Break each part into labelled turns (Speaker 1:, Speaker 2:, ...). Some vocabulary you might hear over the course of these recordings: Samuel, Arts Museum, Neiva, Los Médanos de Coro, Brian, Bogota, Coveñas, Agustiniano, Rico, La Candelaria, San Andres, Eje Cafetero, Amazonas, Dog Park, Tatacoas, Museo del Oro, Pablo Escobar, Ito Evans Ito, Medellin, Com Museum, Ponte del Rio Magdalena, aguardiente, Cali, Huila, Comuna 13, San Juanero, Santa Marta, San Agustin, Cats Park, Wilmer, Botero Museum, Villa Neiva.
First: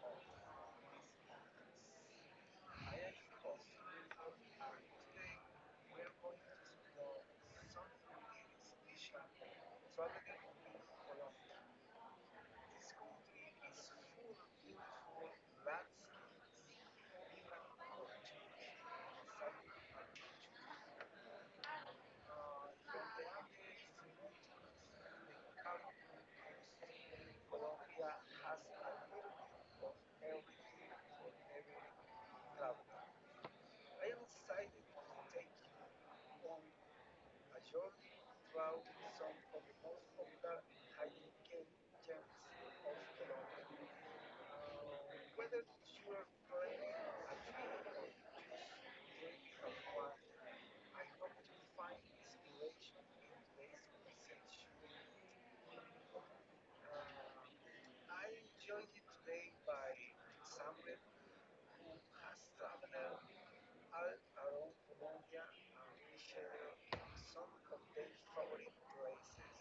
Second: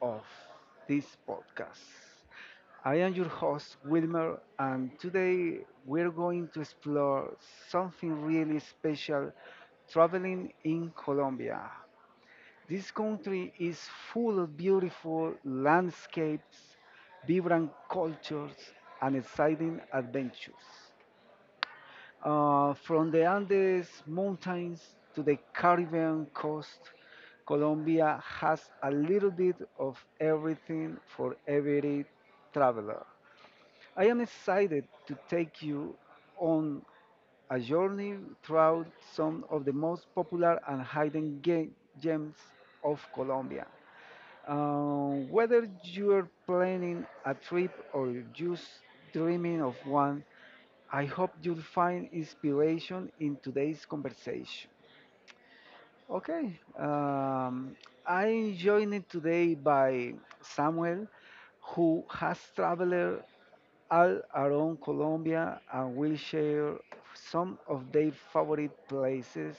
Speaker 1: of this podcast. I am your host Wilmer and today we're going to explore something really special, traveling in Colombia. This country is full of beautiful landscapes, vibrant cultures and exciting adventures. From the Andes Mountains to the Caribbean coast, Colombia has a little bit of everything for every traveler. I am excited to take you on a journey throughout some of the most popular and hidden gems of Colombia. Whether you're planning a trip or just dreaming of one, I hope you'll find inspiration in today's conversation. Okay, I'm joined today by Samuel, who has traveled all around Colombia and will share some of their favorite places,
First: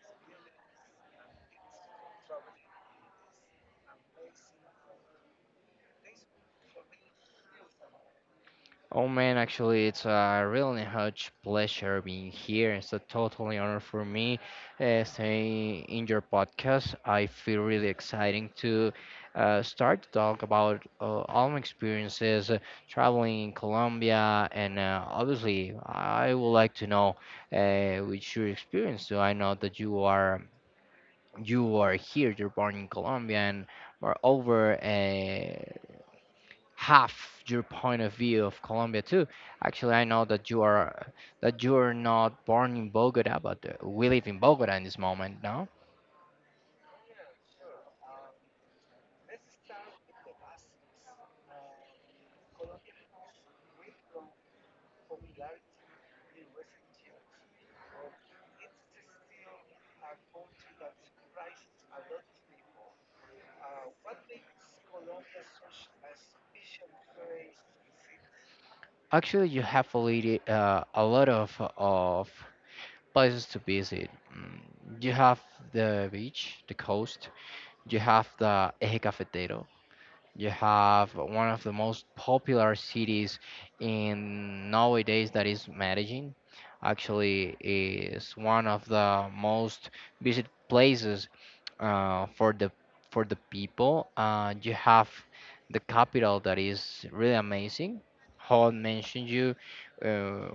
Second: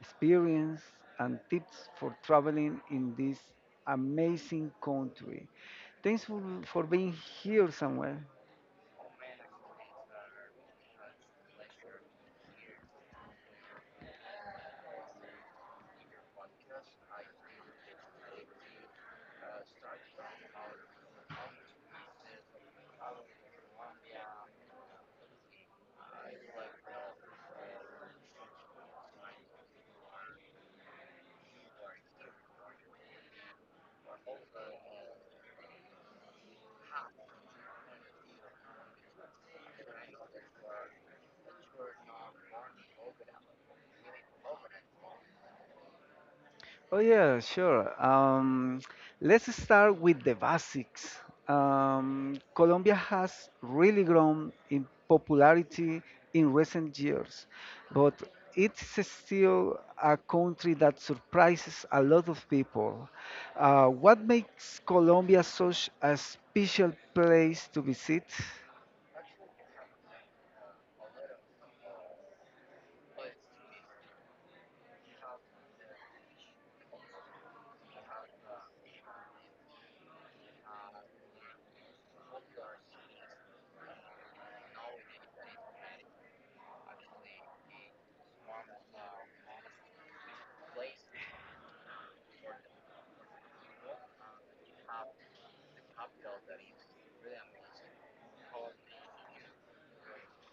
Speaker 1: experience, and tips for traveling in this amazing country. Thanks for being here, Samuel.
Speaker 2: Oh man, actually, it's a really huge pleasure being here. It's a totally honor for me staying in your podcast. I feel really exciting to start to talk about all my experiences traveling in Colombia, and obviously, I would like to know which your experience. So I know that you are here, you're born in Colombia, and moreover, have your point of view of Colombia too. Actually, I know that you are not born in Bogota, but we live in Bogota in this moment, no?
Speaker 1: Oh yeah, sure. Let's start with the basics. Colombia has really grown in popularity in recent years, but it's still a country that surprises a lot of people. What makes Colombia such a special place to visit?
Speaker 2: Actually, you have already a lot of places to visit. Mm, You have the beach, the coast. You have the Eje Cafetero. You have one of the most popular cities in nowadays that is Medellin. Actually, is one of the most visited places uh, for the for the people. You have the capital that is really amazing. Hall mentioned you, uh,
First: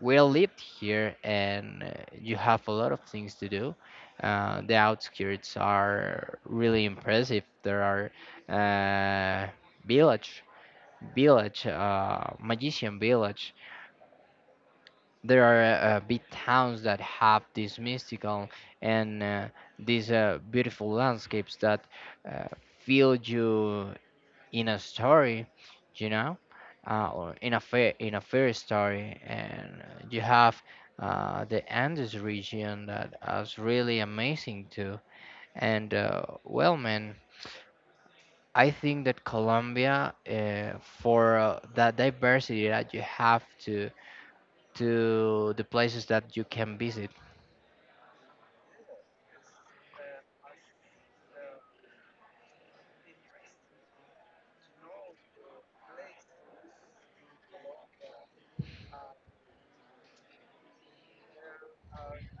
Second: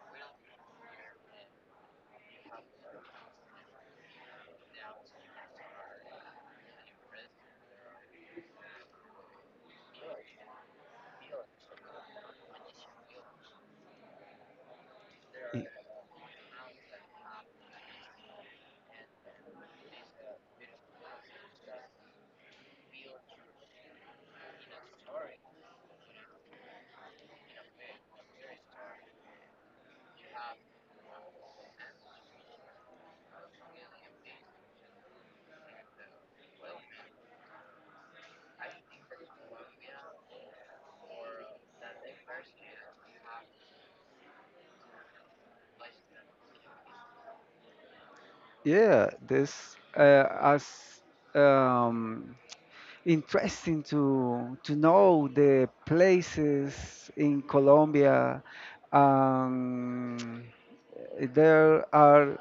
Speaker 2: we lived here, and you have a lot of things to do. The outskirts are really impressive. There are uh, village, magician village. There are
Speaker 1: Y-
Speaker 2: big towns that have these mystical and these beautiful landscapes that uh, fill you in a story, you know, or in a fair story. And you have the Andes region that is really amazing too. And well, man. I think that Colombia, for that diversity that you have to the places that you can visit.
Speaker 1: Yeah, this as um, interesting to know the places in Colombia. Um, there are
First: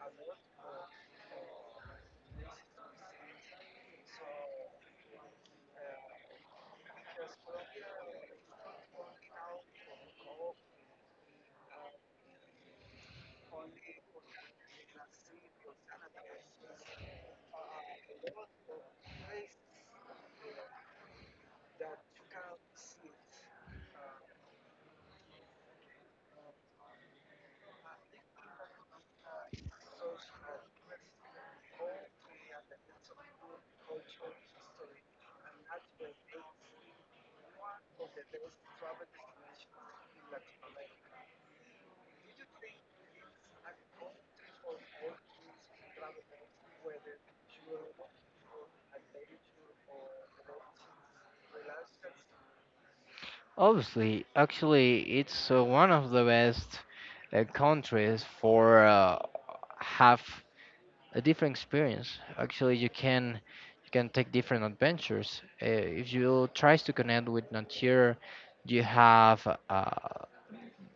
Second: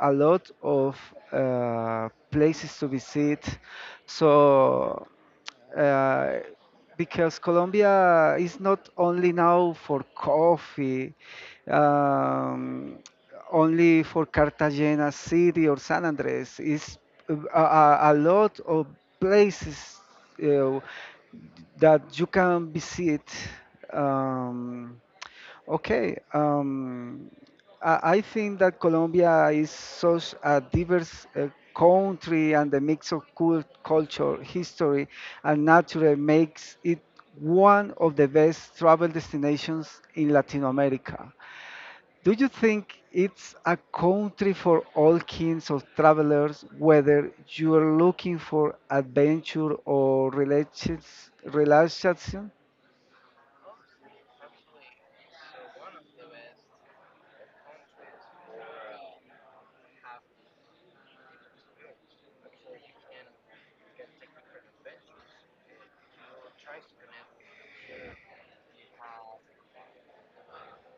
Speaker 1: a lot of places to visit. So uh, because Colombia is not only now for coffee, um, only for Cartagena City or San Andres. Is a lot of places uh, that you can visit. Um, okay, um, I think that Colombia is such a diverse country, and the mix of culture, history, and nature makes it one of the best travel destinations in Latin America. Do you think it's a country for all kinds of travelers, whether you are looking for adventure or relaxation?
Speaker 2: Obviously, actually, it's one of the best countries for have a different experience. Actually, you can take different adventures. If you tries to connect with nature, you have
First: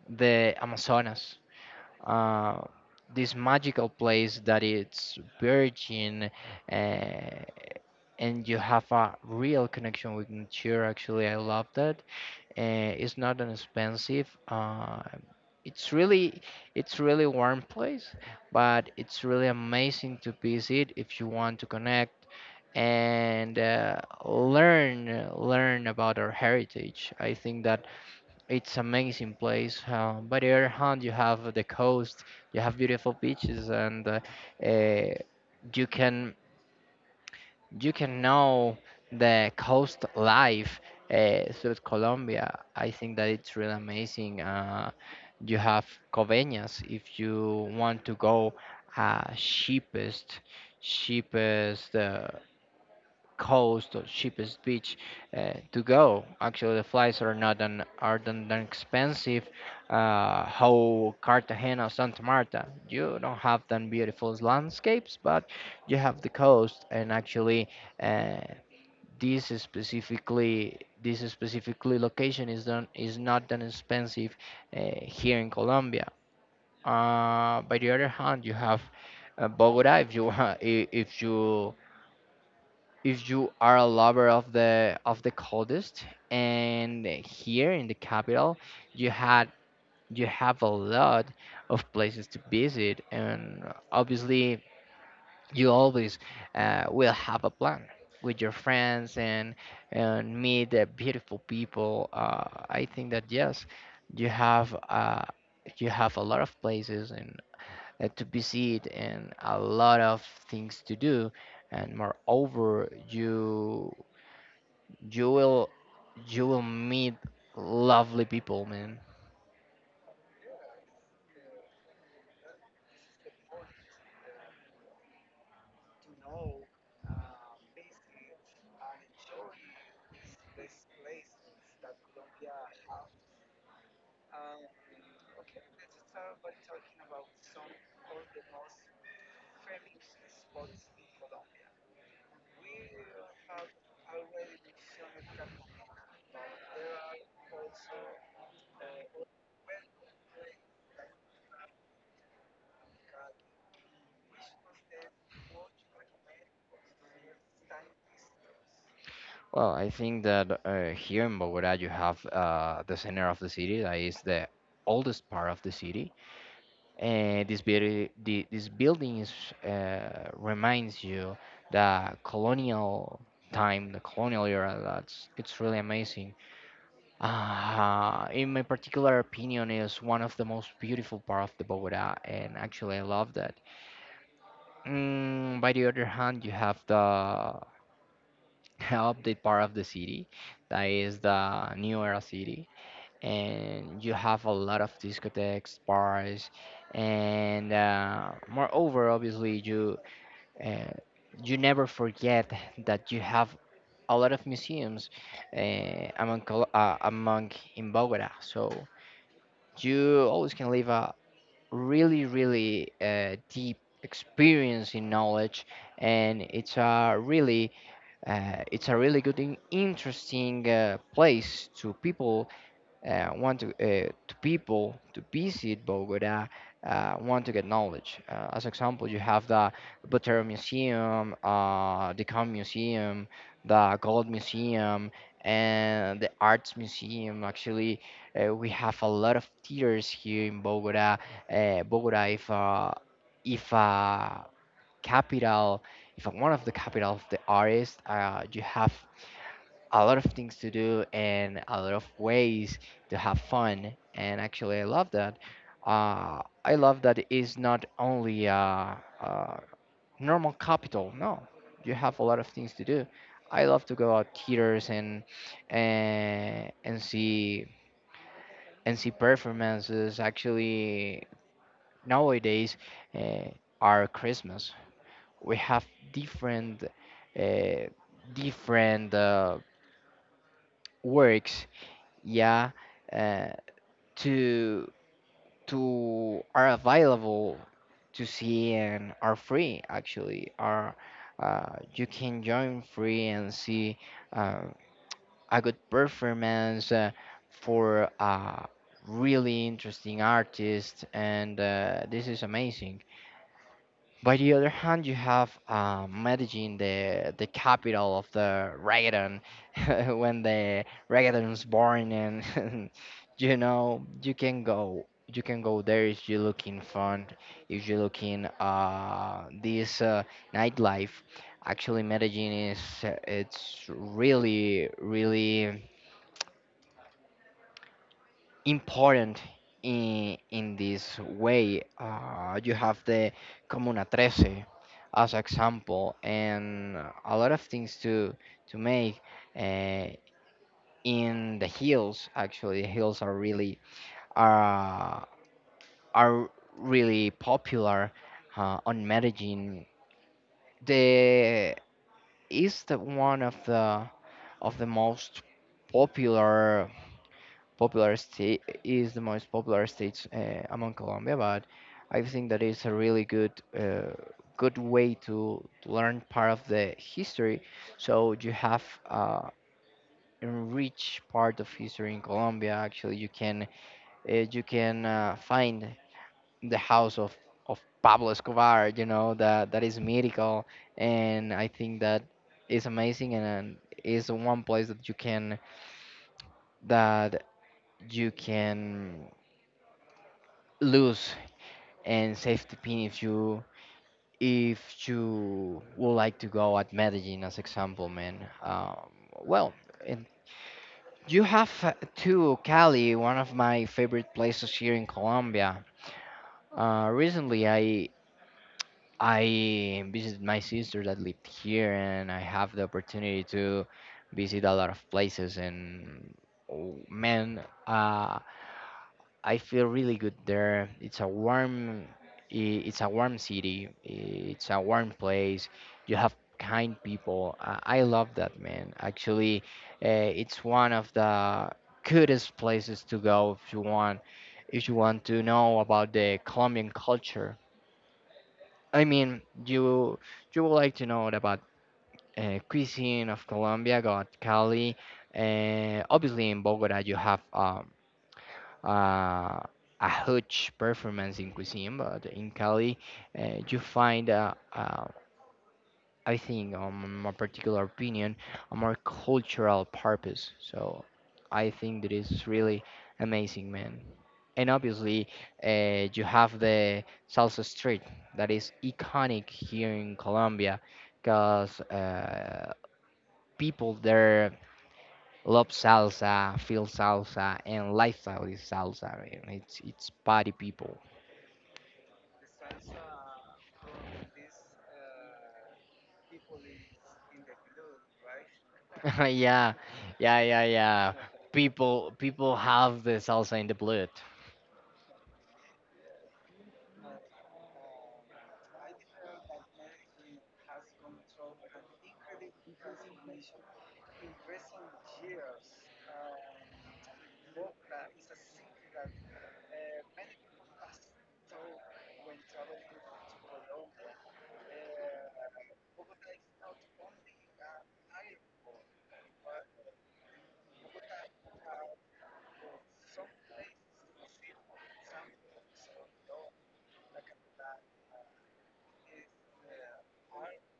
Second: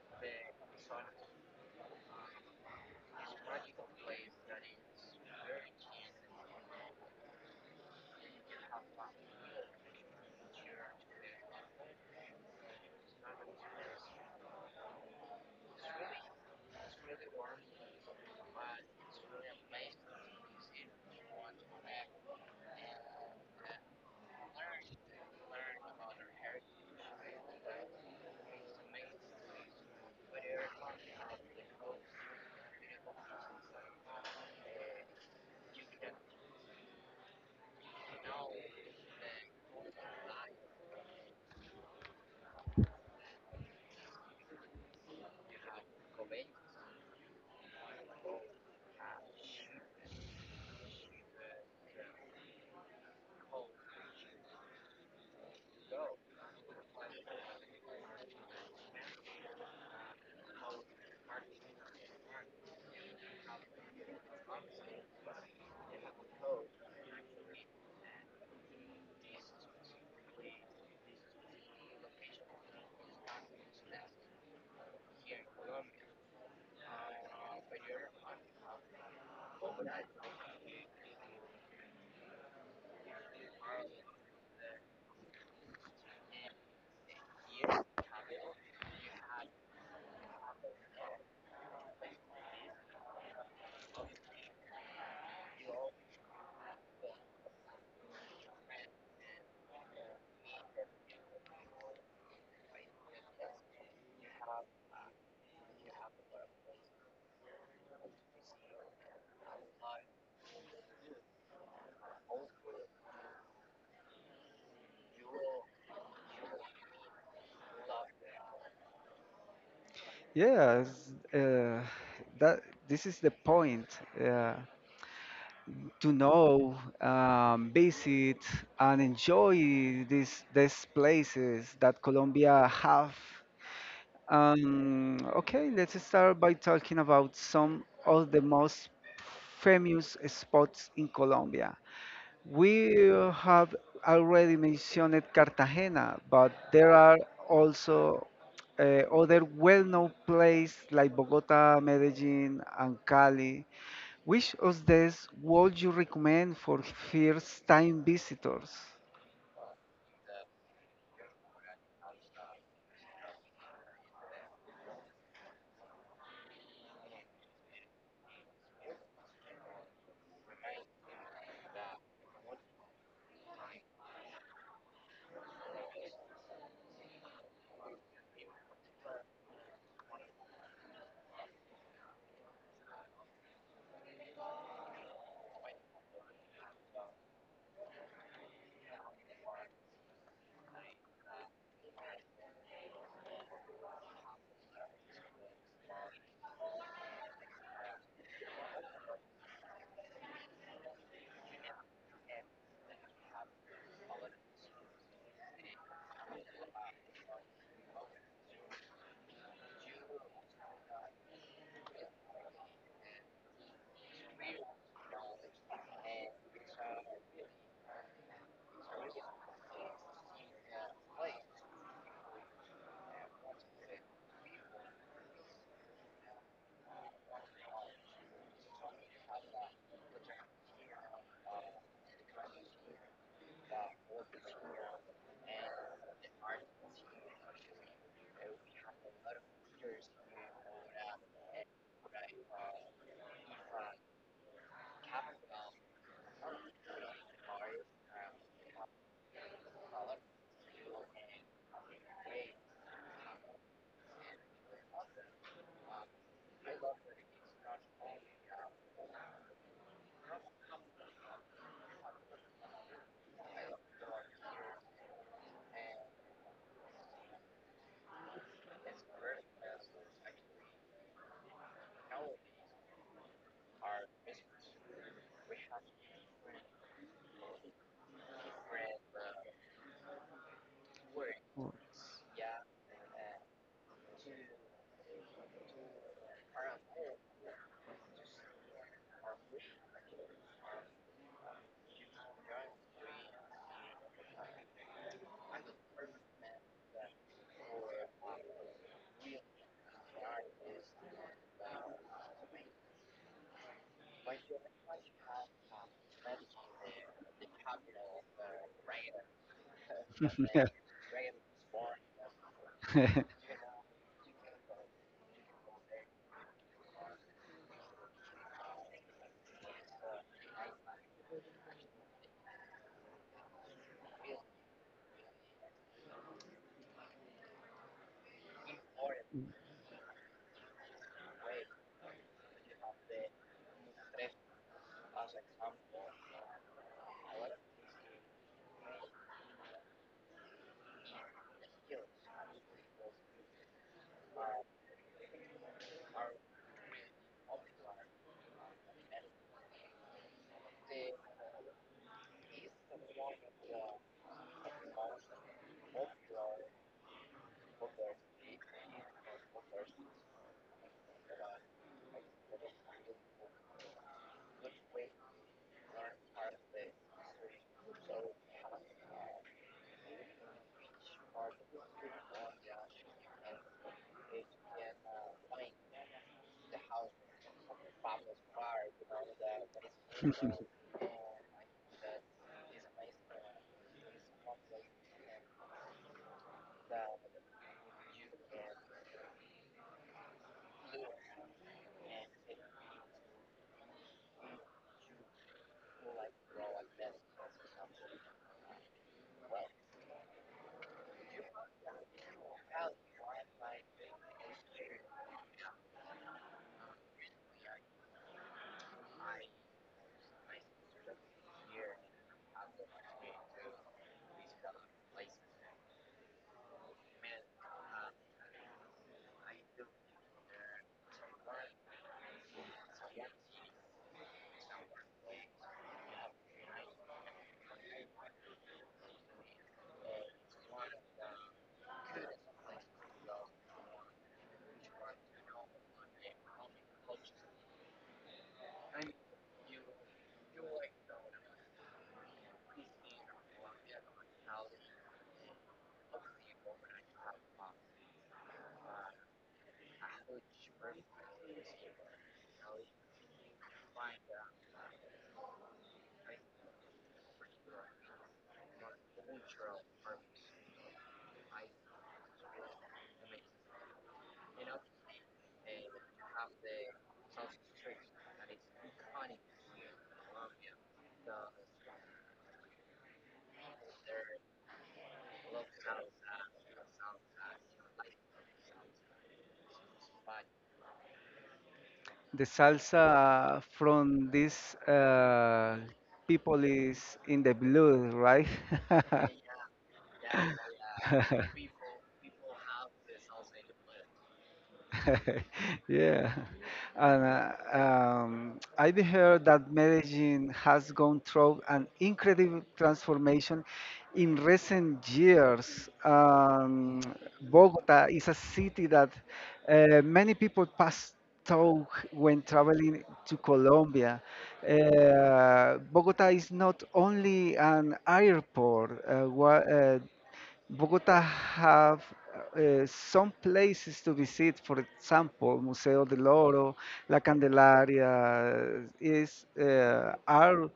Speaker 2: the Amazonas, uh, this magical place that it's virgin, uh, and you have a real connection with nature. Actually, I love that it's not an expensive. It's really, it's really warm place, but it's really amazing to visit if you want to connect and learn about our heritage. I think that it's amazing place. By the other hand, you have the coast, you have beautiful beaches, and uh, you can you can know the coast life South Colombia. I think that it's really amazing. You have Coveñas if you want to go uh, cheapest cheapest coast or cheapest beach to go. Actually, the flights are not that expensive. How Cartagena, Santa Marta, you don't have that beautiful landscapes, but you have the coast. And actually, uh, this is specifically location is done is not that expensive here in Colombia. By the other hand, you have Bogota if you if you are a lover of the coldest, and here in the capital you had you have a lot of places to visit, and obviously you always will have a plan with your friends and meet the beautiful people. I think that yes, you have uh, you have a lot of places and to visit and a lot of things to do, and moreover you will you will meet lovely people, man.
Speaker 1: Yes, uh, that this is the point uh, to know, visit, and enjoy these places that Colombia have. Okay, let's start by talking about some of the most famous spots in Colombia. We have already mentioned Cartagena, but there are also uh, other well-known places like Bogota, Medellin, and Cali. Which of these would you recommend for first-time visitors?
Speaker 2: Well, I think that here in Bogota you have the center of the city that is the oldest part of the city, and this beauty, this building is, reminds you the colonial time, the colonial era. That's It's really amazing. In my particular opinion, is one of the most beautiful part of the Bogota, and actually I love that. By the other hand, you have the update part of the city, that is the new era city, and you have a lot of discotheques, bars, and moreover, obviously, uh, you never forget that you have a lot of museums among in Bogota, so you always can leave a really, really deep experience in knowledge, and it's a really good and interesting place to people, to people to visit Bogota, want to get knowledge. As example, you have the Botero Museum, the Com Museum, the Gold Museum, and the Arts Museum. Actually, we have a lot of theaters here in Bogota. Bogota, if uh, capital, if one of the capital of the artist, you have a lot of things to do and a lot of ways to have fun. And actually, I love that. I love that it's not only a normal capital. No, you have a lot of things to do. I love to go out theaters and see performances. Actually, nowadays, uh, our Christmas we have different uh, different works,
Speaker 1: Oh,
Speaker 2: yeah, uh, to to are available to see and are free. Actually are you can join free and see uh, a good performance for a really interesting artist, and this is amazing. By the other hand, you have Medellin, the capital of the reggaeton, when the reggaeton is born, and you know you can go there if you're looking fun, if you're looking this nightlife. Actually, Medellin is it's really really important in this way. You have the Comuna 13 as example, and a lot of things to make uh, in the hills. Actually, hills are are really popular on Medellin. The is the one of the most popular popular state is the most popular state among Colombia, but I think that is a really uh, good way to learn part of the history. So you have uh, enrich part of history in Colombia. Actually, you can find the house of Pablo Escobar. You know that that is mythical, and I think that is amazing, and is one place that you can lose and safety pin if you would like to go at Medellin as example, man. Um, well, and you have too Cali, one of my favorite places here in Colombia. Recently, I visited my sister that lived here, and I have the opportunity to visit a lot of places. And oh, man, uh, I feel really good there. It's a warm city. It's a warm place. You have kind people. I love that, man. Actually, uh, it's one of the coolest places to go if you want to know about the Colombian culture. I mean, you would like to know about cuisine of Colombia, got Cali. Obviously, in Bogota, you have uh, a huge performance in cuisine, but in Cali, you find, I think, on my particular opinion, a more cultural purpose. So I think that is really amazing, man. And obviously, you have the salsa street that is iconic here in Colombia because people there love salsa, feel salsa, and lifestyle is salsa, man. It's party people.
Speaker 1: The salsa from these people is in the blood, right?
Speaker 2: Yeah, yeah, yeah, yeah. People have the salsa in the blood.
Speaker 1: Yeah. And I've heard that Medellin has gone through an incredible transformation in recent years. Bogota is a city that many people pass through when traveling to Colombia. Bogota is not only an airport. Bogota have some places to visit, for example, Museo del Oro, La Candelaria is are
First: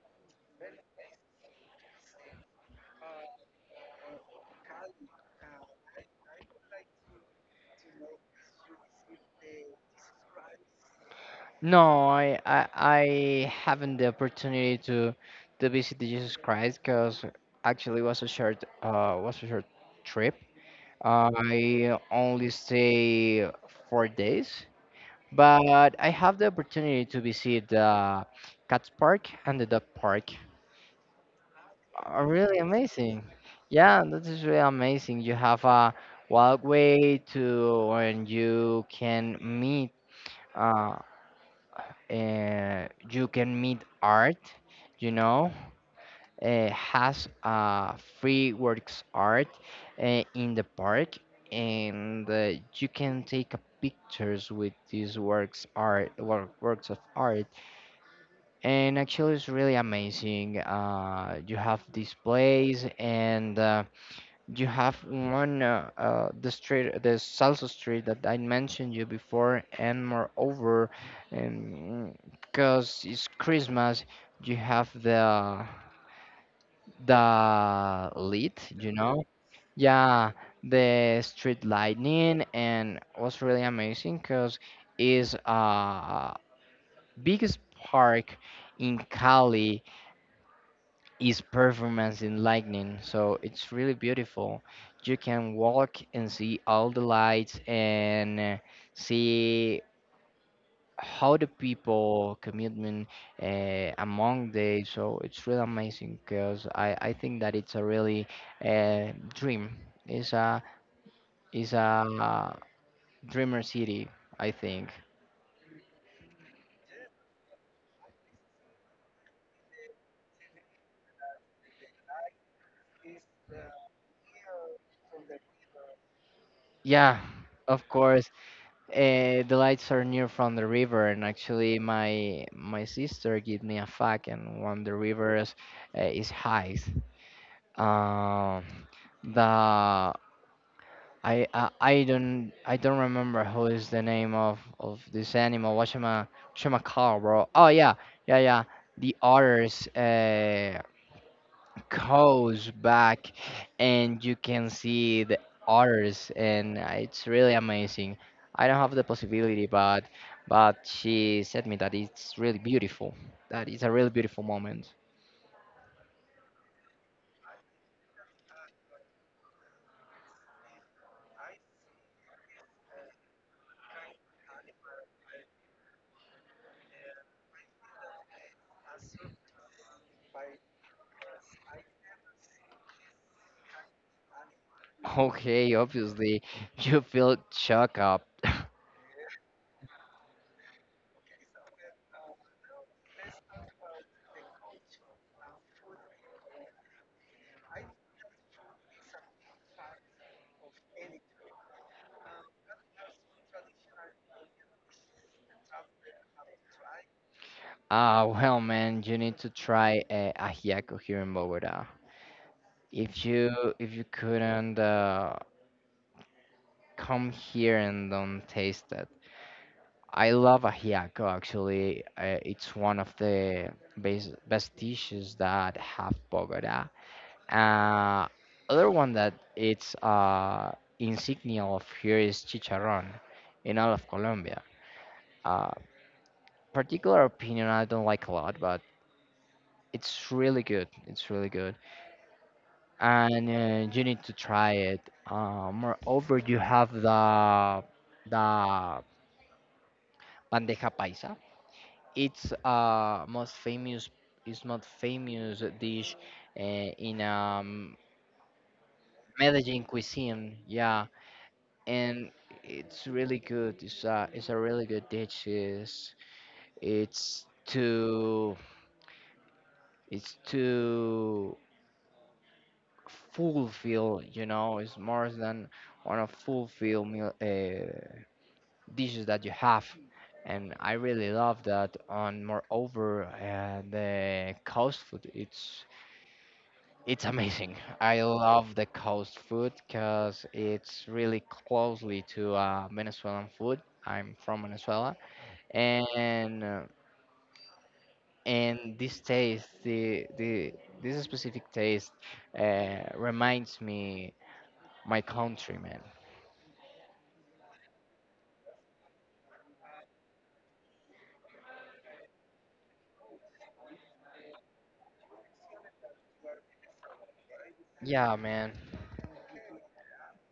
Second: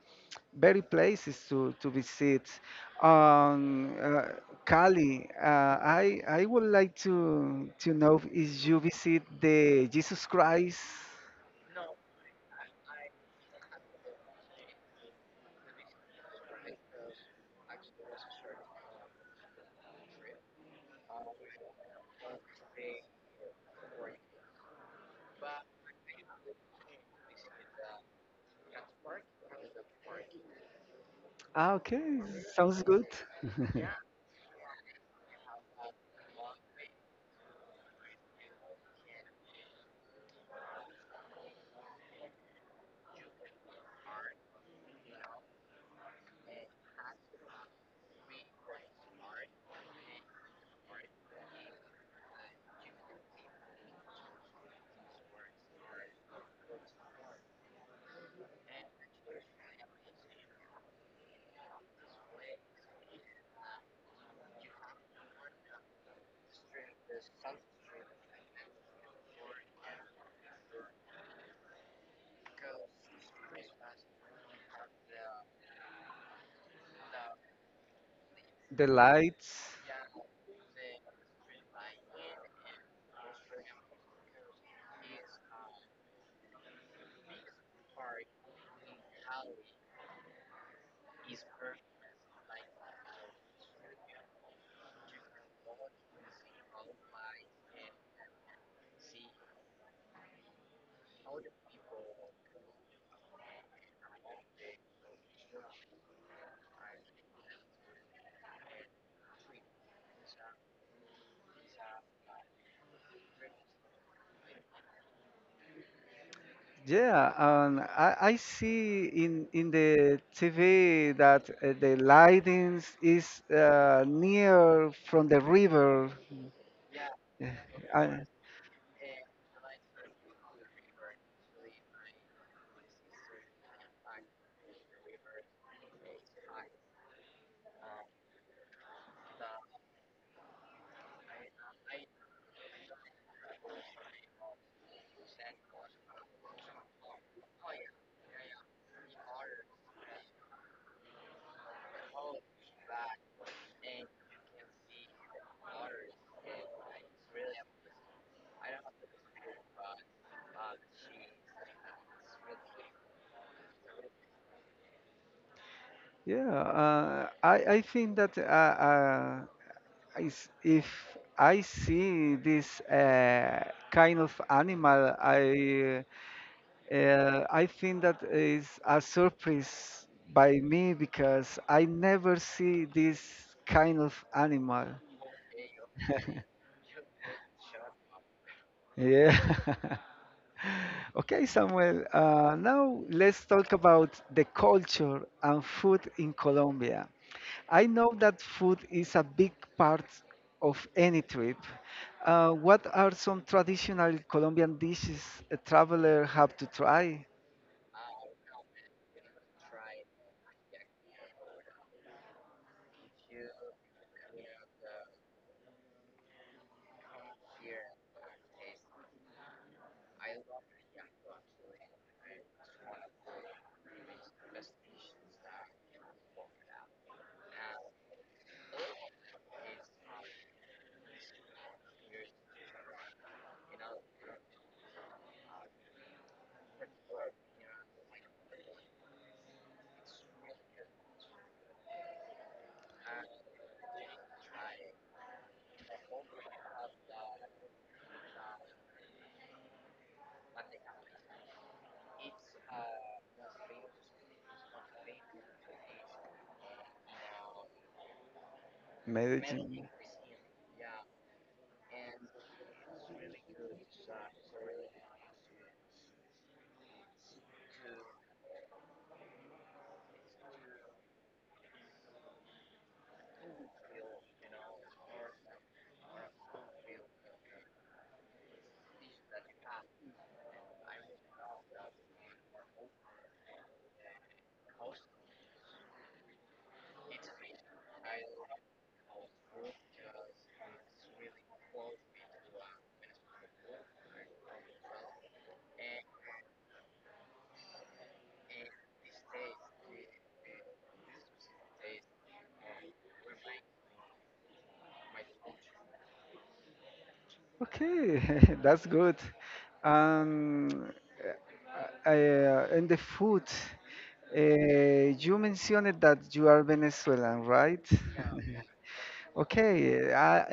Speaker 1: very places to visit. Um, uh, Cali, I would like to know if you visit the Jesus Christ.
Speaker 2: No, I haven't the opportunity to visit the Jesus Christ because actually it was a short trip. I only stay 4 days, but I have the opportunity to visit the Cats Park and the Dog Park.
Speaker 1: Ah, okay.
Speaker 2: Oh, really
Speaker 1: Sounds good.
Speaker 2: amazing. Yeah, that is really amazing. You have a walkway to when uh, you can meet art, you know. Has free works art in the park, and you can take a pictures with these works of art, and actually it's really amazing. You have displays, and You have one, the street, the salsa street that I mentioned you before, and moreover, because it's Christmas, you have the lit,
Speaker 1: The
Speaker 2: you know?
Speaker 1: lights.
Speaker 2: Yeah, the street lightning, and was really amazing because is a biggest park in Cali is performance in lightning. So it's really beautiful. You can walk and see all the lights, and see how the people commitment among they. So it's really amazing because I think that it's a really uh, dream. It's a, it's a dreamer city, I think.
Speaker 1: Yeah, and I see in the TV that the lightings is near from the river.
Speaker 2: Yeah,
Speaker 1: Yeah,
Speaker 2: of
Speaker 1: I,
Speaker 2: course. The lights are near from the river, and actually, my sister gave me a fact, and when the river is high, um, the I don't remember who is the name of this animal. What's my call, bro? Oh yeah, yeah, yeah. The otters. Goes back and you can see the others and it's really amazing. I don't have the possibility but she said me that it's really beautiful. That is a really beautiful moment.
Speaker 1: yeah, I think that if I see this kind of animal, I think that is a surprise by me because I never see this kind of animal.
Speaker 2: Okay, obviously you feel shocked up.
Speaker 1: Yeah. Okay, Samuel, now let's talk about the culture and food in Colombia. I know that food is a big part of any trip. What are some traditional Colombian dishes a traveler have to try?
Speaker 2: Ah, well, man, you need to try ajiaco here in Bogota. If you if you couldn't come here and don't taste it, I love ajiaco actually. It's one of the best dishes that have Bogota. Uh, Other one that it's insignia of here is chicharrón in all of Colombia. Uh, Particular opinion I don't like a lot, but it's really good. It's really good, and you need to try it. Moreover, you have the the bandeja paisa. It's most famous dish in Medellin
Speaker 1: Medellin.
Speaker 2: cuisine. Yeah, and it's really good. It's a really good dish. It's to it's to fulfill. You know, it's more than one of fulfill meal dishes that you have. And I really love that. On moreover, the coast food. It's amazing. I love the coast food because it's really closely to Venezuelan food. I'm from Venezuela, and and this taste, the this specific taste, reminds me my countrymen.
Speaker 1: Okay, that's good. Um, uh, and the food, uh, you mentioned that you are Venezuelan, right?
Speaker 2: Yeah,
Speaker 1: Yeah.
Speaker 2: man.
Speaker 1: Okay, I,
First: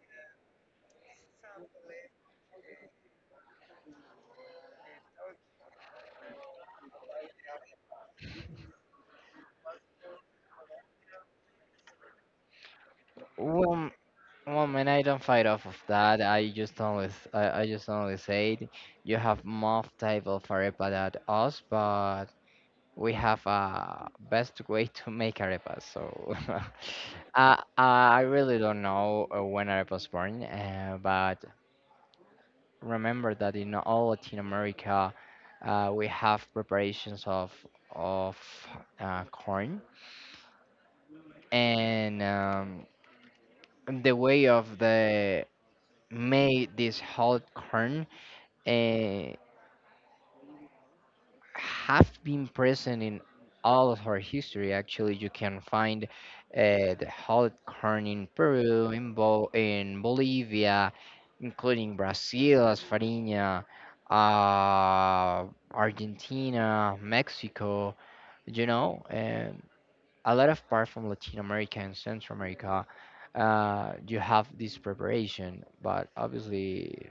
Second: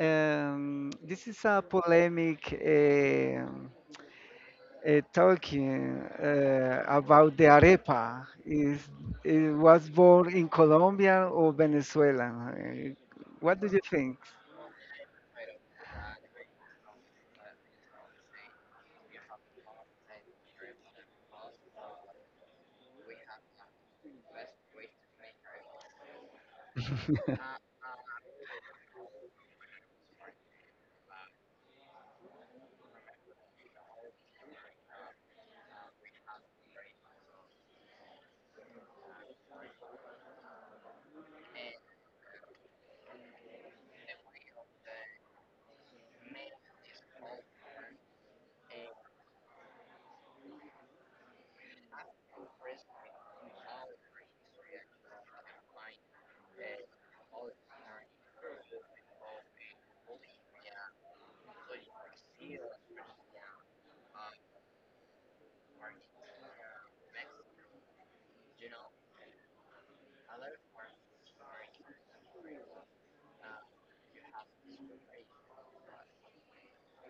Speaker 1: um, this is a polemic talking about the arepa. Is it was born in Colombia or Venezuela? What do you
Speaker 2: Well,
Speaker 1: think?
Speaker 2: well, man, I don't fight off of that. I, just only said you have more type of arepa than us, but we have a best way to make arepas. So I really don't know when arepa was born, but remember that in all Latin America, we have preparations of corn, and the way of the made this whole corn. Uh, have been present in all of our history. Actually, you can find the hot corn in Peru, in Bolivia, including Brazil as farinha, uh, Argentina, Mexico, you know, and a lot of part from Latin America and Central America. You have this preparation, but obviously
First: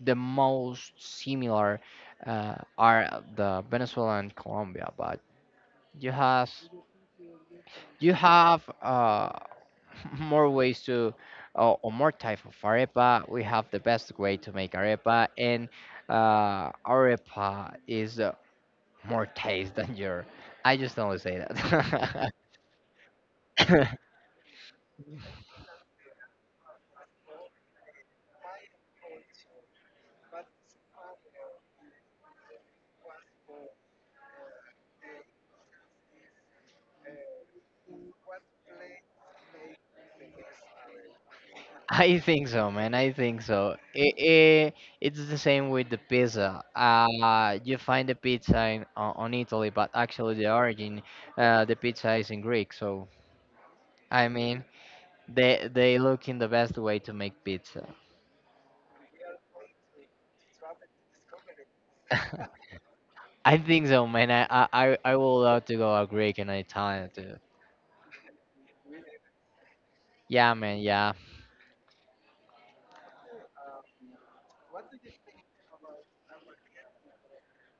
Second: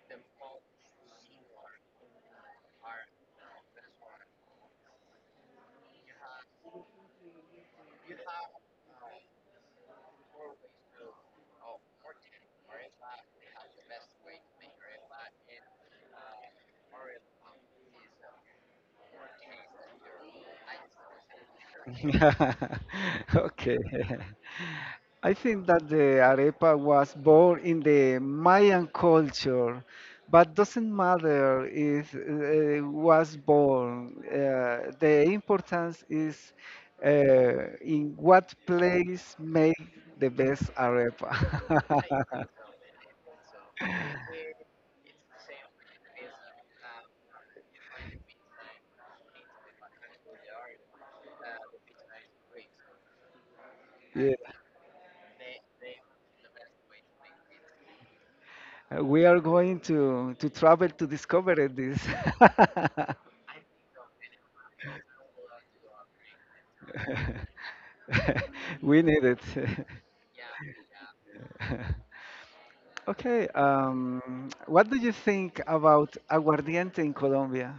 Speaker 2: the most similar are the Venezuela and Colombia, but you has you have more ways to or more type of arepa. We have the best way to make arepa, and arepa is more taste than your. I just only say that.
Speaker 1: Okay. I think that the arepa was born in the Mayan culture, but doesn't matter if was born. The importance is uh, in what place make the best arepa.
Speaker 2: I think so, man. I think so. It's the same with the pizza. You find the pizza on Italy, but actually the origin, the pizza is in Greek. So I
Speaker 1: Yeah.
Speaker 2: mean, they look in the best way to make pizza.
Speaker 1: We are going to travel to discover it, this.
Speaker 2: I think so, man. I would love to go a Greek and an Italian too.
Speaker 1: We need it.
Speaker 2: Yeah, man. Yeah,
Speaker 1: Okay, what do you think about aguardiente in Colombia?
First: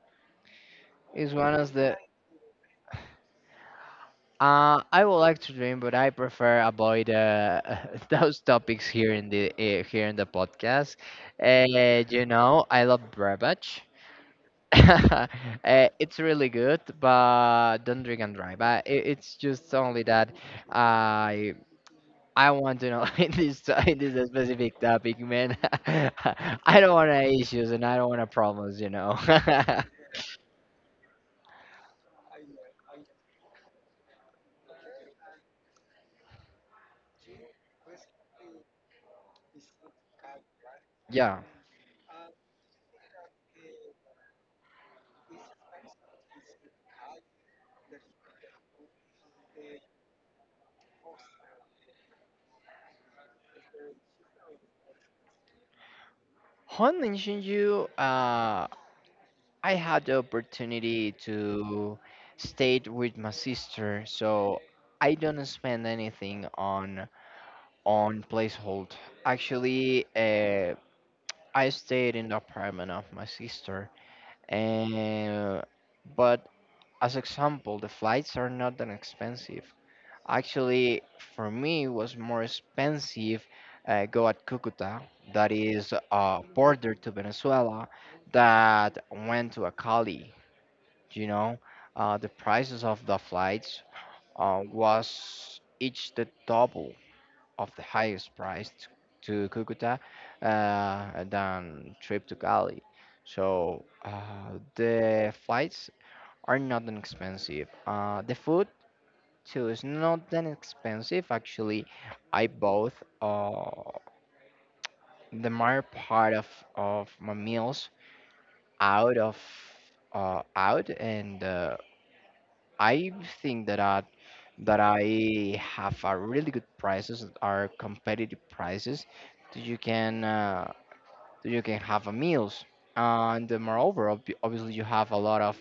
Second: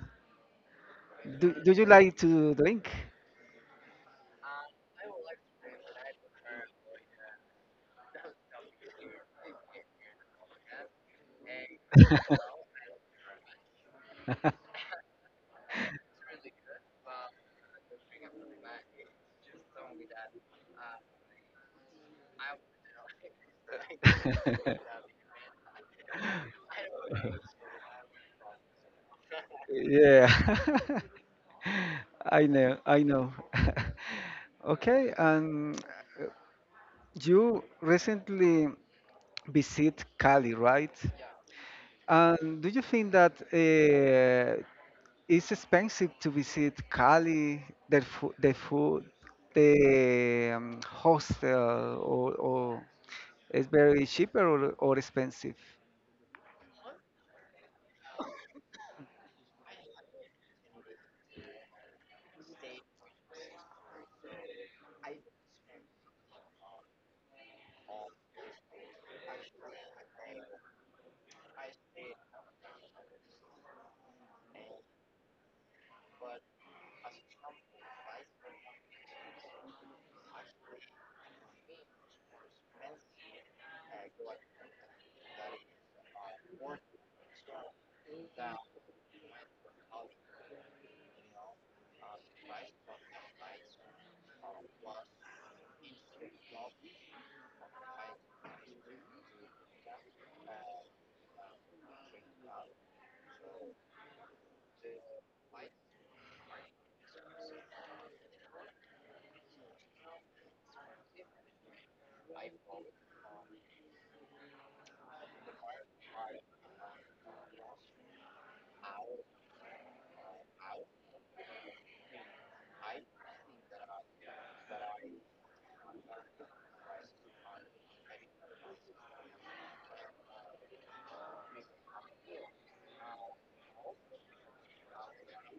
Speaker 2: it's one
Speaker 1: Do
Speaker 2: of
Speaker 1: you
Speaker 2: the.
Speaker 1: like to drink?
Speaker 2: I would like to dream, but I prefer avoid those topics here in the here in the podcast. You know, I love beverage. uh, it's really good, but don't drink and drive. It's just only that I I want to know in this specific topic, man. I don't want any issues and I don't want any problems, you know.
Speaker 1: Yeah, I know, I know. Okay, and you recently visit Cali, right?
Speaker 2: Yeah.
Speaker 1: And do you think that it's expensive to visit Cali, the the food, the hostel, or it's very cheaper, or expensive?
Speaker 2: Hon mentioned you. I had the opportunity to stay with my sister, so I don't spend anything on placehold. Actually, I stayed in the apartment of my sister, and but as example, the flights are not that expensive. Actually, for me, it was more expensive go at Cucuta, that is a border to Venezuela, that went to a Cali, you know, the prices of the flights was each the double of the highest price to Cucuta than trip to Cali. So the flights are not that expensive. The food too is not that expensive actually. I bought uh, the more part of my meals out of out and I think that I have a really good prices that are competitive prices that you can uh, that you can have a meals and moreover obviously you have a lot of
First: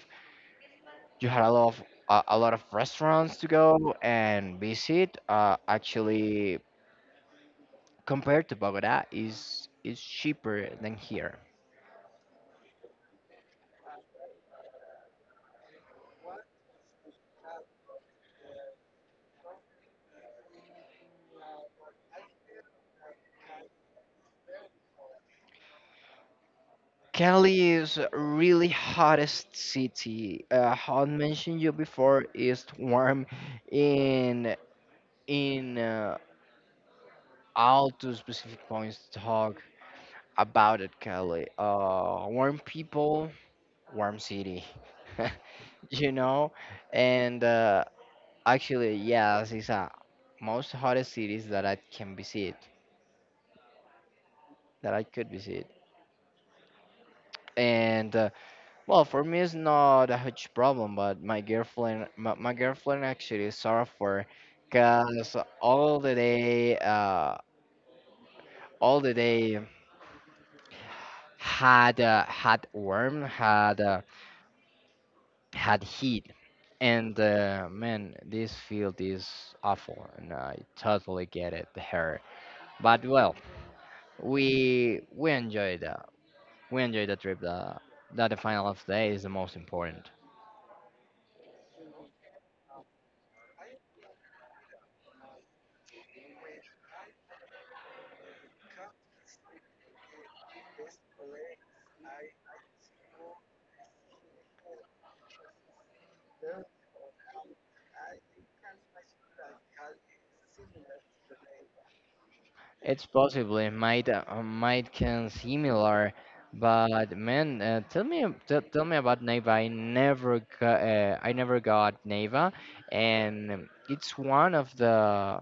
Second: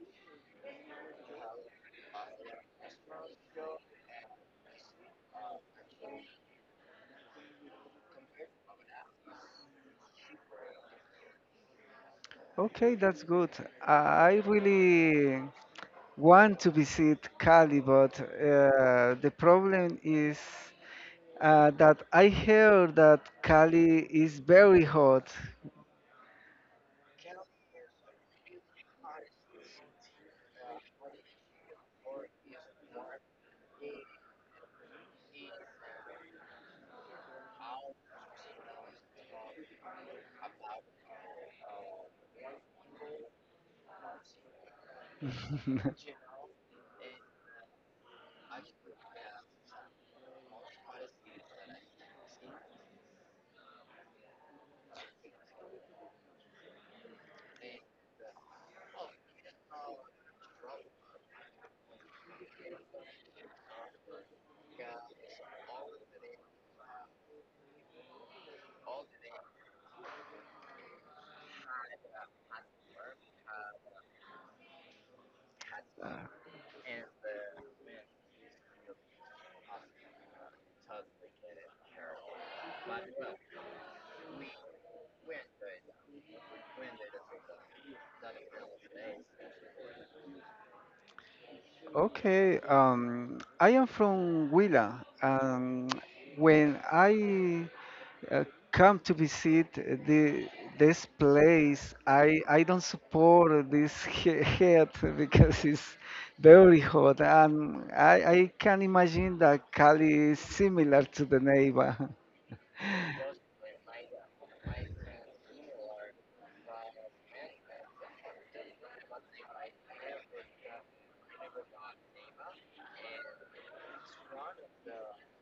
Speaker 2: you had a lot of a lot of restaurants to go and visit, actually compared to Bogota is cheaper than here.
Speaker 1: Okay, that's good. I really want to visit Cali, but the problem is that I hear that Cali is very hot.
Speaker 2: Cali is a really hottest city. How I mentioned you before is warm in in I'll do specific points to talk about it, Kelly. Warm people, warm city, you know? And actually, yes, it's a most hottest cities that I can visit, that I could visit. And well, for me, it's not a huge problem, but my girlfriend actually is suffer because all the day, uh, all the day had had warm, had. Had heat. And man, this field is awful, and I totally get it here. But well, we enjoyed the we enjoyed the trip. The That the final of the day is the most important.
Speaker 1: Okay, I am from Huila, and when I Uh, come to visit the this place. I don't support this heat because it's very hot, and I can imagine that Cali is similar to the Neiva.
Speaker 2: It's possibly might can similar, but man, tell me tell me about Neva. I never got Neva, and it's one of the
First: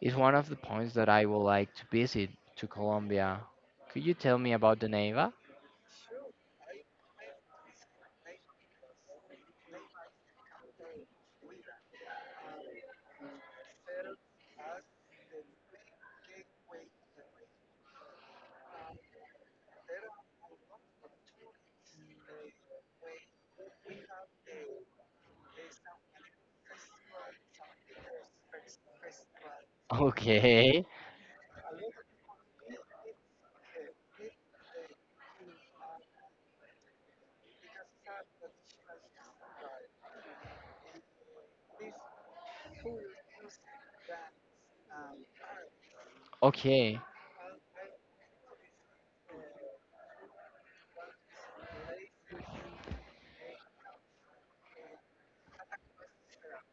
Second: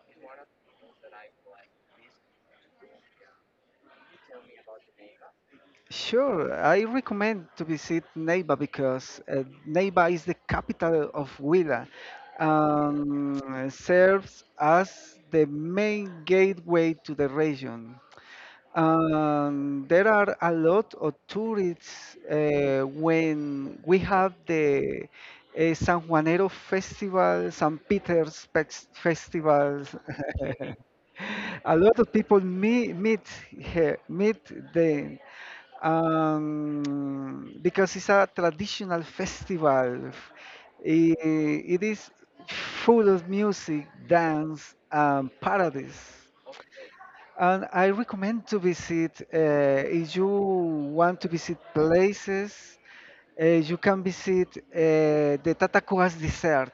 Speaker 2: is one of the points that I would like to visit to Colombia. Could you tell me about the Neiva?
Speaker 1: Sure, I recommend to visit Neiva because Neiva is the capital of Huila and serves as the main gateway to the region. There are a lot of tourists when we have the San Juanero Festival, San Peter's Festivals.
Speaker 2: Okay,
Speaker 1: A lot of people meet here, meet them because it's a traditional festival. I- it is full of music, dance, and parades.
Speaker 2: okay,
Speaker 1: And I recommend to visit, if you want to visit places, you can visit the Tatacoas Desert.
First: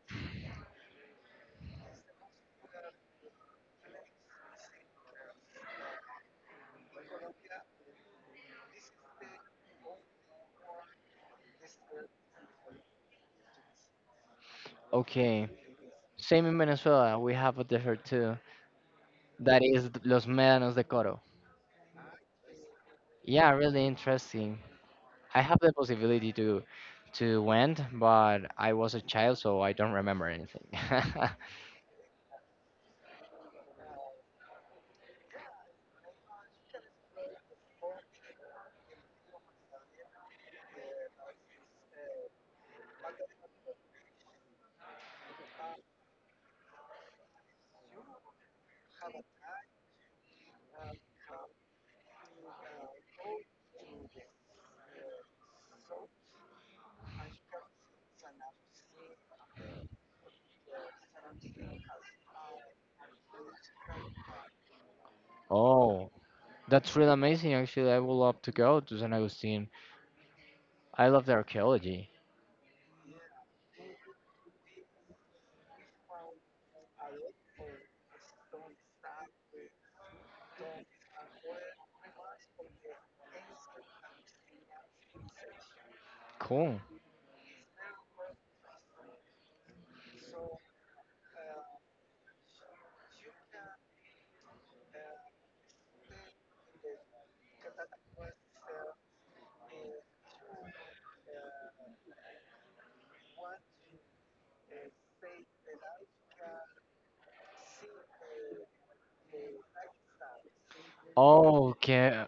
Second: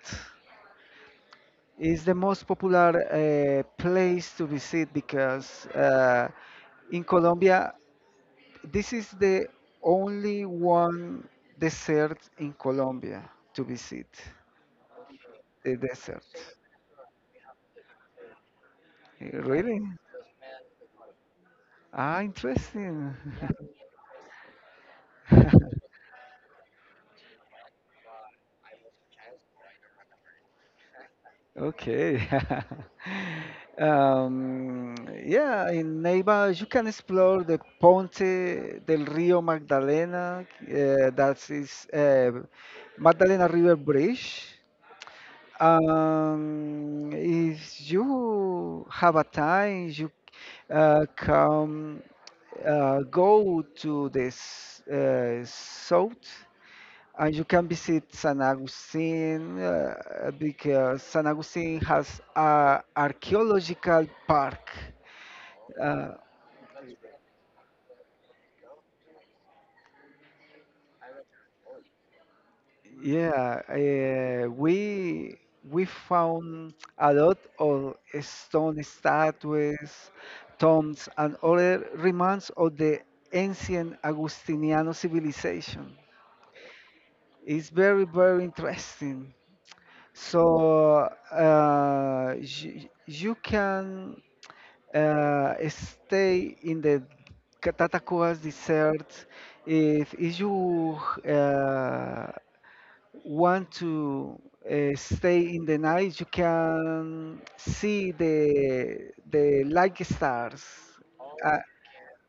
Speaker 1: It's the most popular place to visit because in Colombia, this is the only one desert in Colombia to visit,
Speaker 2: okay.
Speaker 1: the desert.
Speaker 2: Same in Venezuela, we have a desert too.
Speaker 1: Eh,
Speaker 2: That
Speaker 1: really?
Speaker 2: is Los Médanos de Coro.
Speaker 1: Ah, interesting.
Speaker 2: Yeah, really interesting. I have the possibility to went, but I was a child, so I don't remember anything.
Speaker 1: Okay. Um, yeah, in Neiva you can explore the Ponte del Rio Magdalena, that is Magdalena River Bridge. If you have a time, you come go to this south. And you can visit San Agustin because San Agustin has a archaeological park. Uh,
Speaker 2: Oh, that's really amazing. Actually, I would love to go to San Agustin. I love the archaeology.
Speaker 1: yeah, uh, we we found a lot of stone statues, tombs, and other remains of the ancient Agustiniano civilization.
Speaker 2: Cool.
Speaker 1: It's very very interesting. So you can stay in the Tatacoa's desert if you uh, want to stay in the night you can see the light stars uh,
Speaker 2: Oh, okay,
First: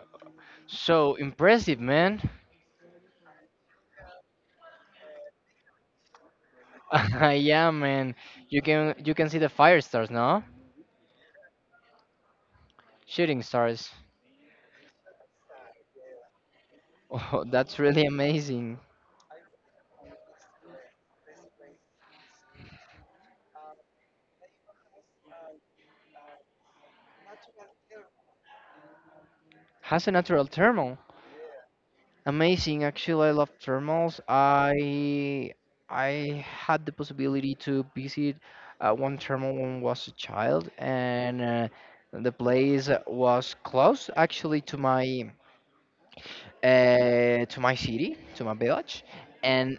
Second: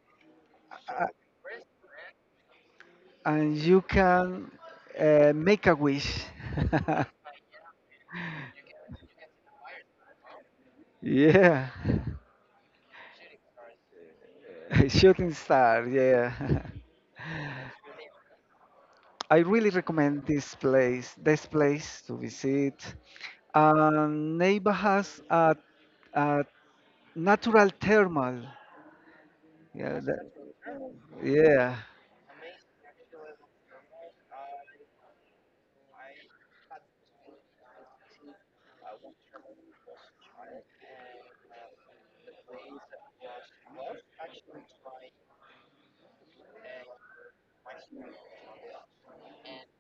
Speaker 1: uh,
Speaker 2: so impressive, man.
Speaker 1: and you can make a wish.
Speaker 2: Yeah, man. You can see the fire stars, no?
Speaker 1: Yeah.
Speaker 2: Shooting stars.
Speaker 1: Shooting star, yeah.
Speaker 2: Oh, that's really amazing.
Speaker 1: I really recommend this place, this place to visit. Neiva has a natural thermal. Yeah,
Speaker 2: Has a
Speaker 1: that,
Speaker 2: natural thermal.
Speaker 1: yeah,
Speaker 2: Amazing. Actually, I love thermals. I had the possibility to visit one thermal when I was a child, and the place was close actually to my city, to my village, and.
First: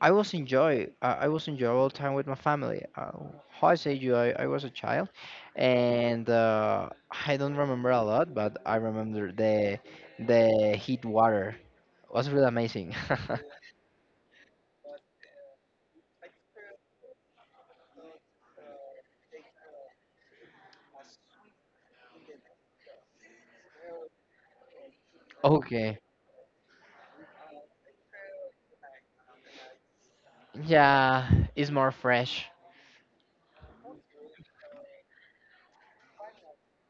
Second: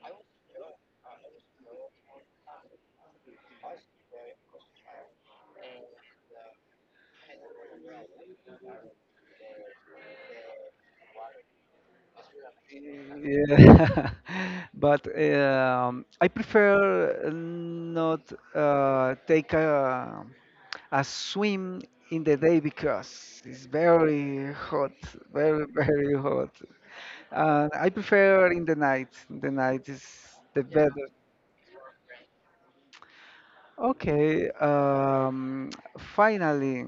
Speaker 2: I was enjoy. I was enjoy all time with my family. How I say you, I was a child, and I don't remember a lot, but I remember the heat water was really amazing.
Speaker 1: yeah. But I prefer not take a swim in the day because it's very hot, very,
Speaker 2: Okay,
Speaker 1: very hot. I prefer in the night. In the night is the better.
Speaker 2: yeah, it's more fresh.
Speaker 1: Okay, finally,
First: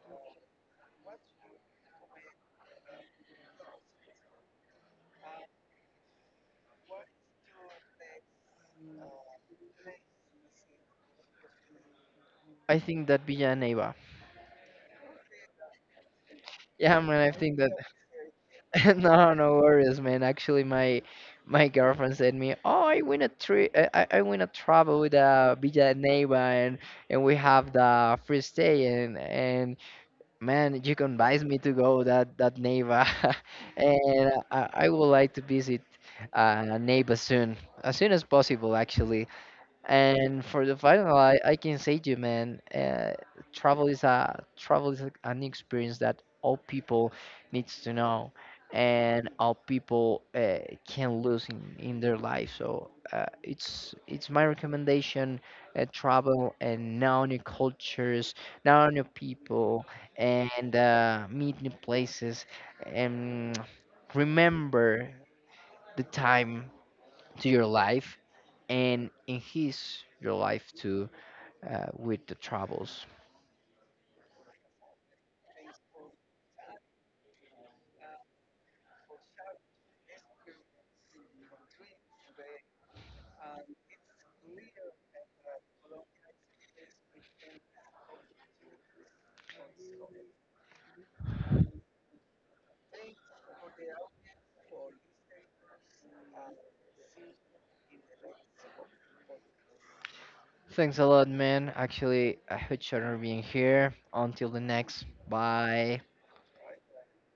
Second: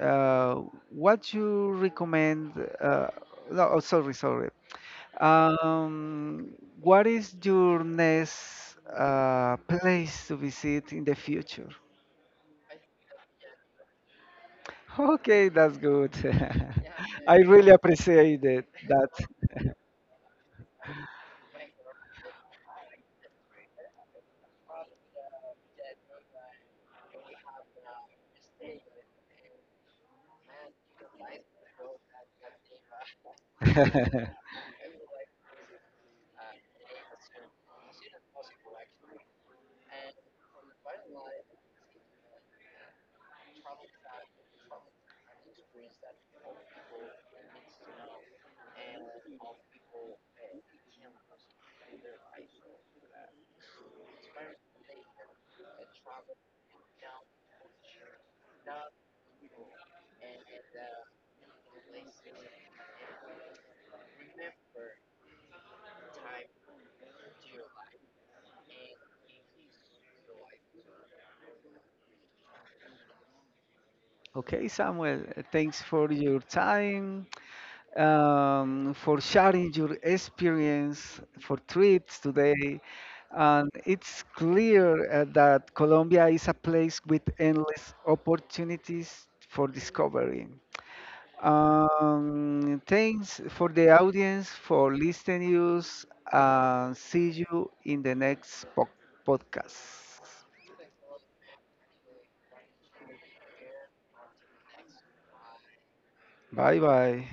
Speaker 1: uh, what you recommend? Uh, no, oh, sorry, sorry. Um, what is your next place to visit in the future?
Speaker 2: I think that Villa Neiva.
Speaker 1: Okay, that's good.
Speaker 2: Yeah, man, I
Speaker 1: I okay.
Speaker 2: think
Speaker 1: Really
Speaker 2: that.
Speaker 1: appreciate it, that.
Speaker 2: No, no worries, man. Actually, my girlfriend said me, "Oh, I win a trip. I win a travel with Villa Neiva, and we have the free stay, and man, you convinced me to go that that Neiva, and I would like to visit Neiva soon as possible, actually. And for the final, I can say to you, man, travel is a, an experience that all people needs to know, and all people can lose in their life. So it's my recommendation: travel and know new cultures, know new people, and meet new places, and remember the time to your life and enhance your life too with the travels.
Speaker 1: Okay, Samuel, thanks for your time. For sharing your experience for trips today. And it's clear that Colombia is a place with endless opportunities for discovery. Thanks for the audience for listening us and see you in the next podcast.
Speaker 2: Thanks a lot, man. Actually, I hope you being here. Until the next. Bye.
Speaker 1: Bye bye.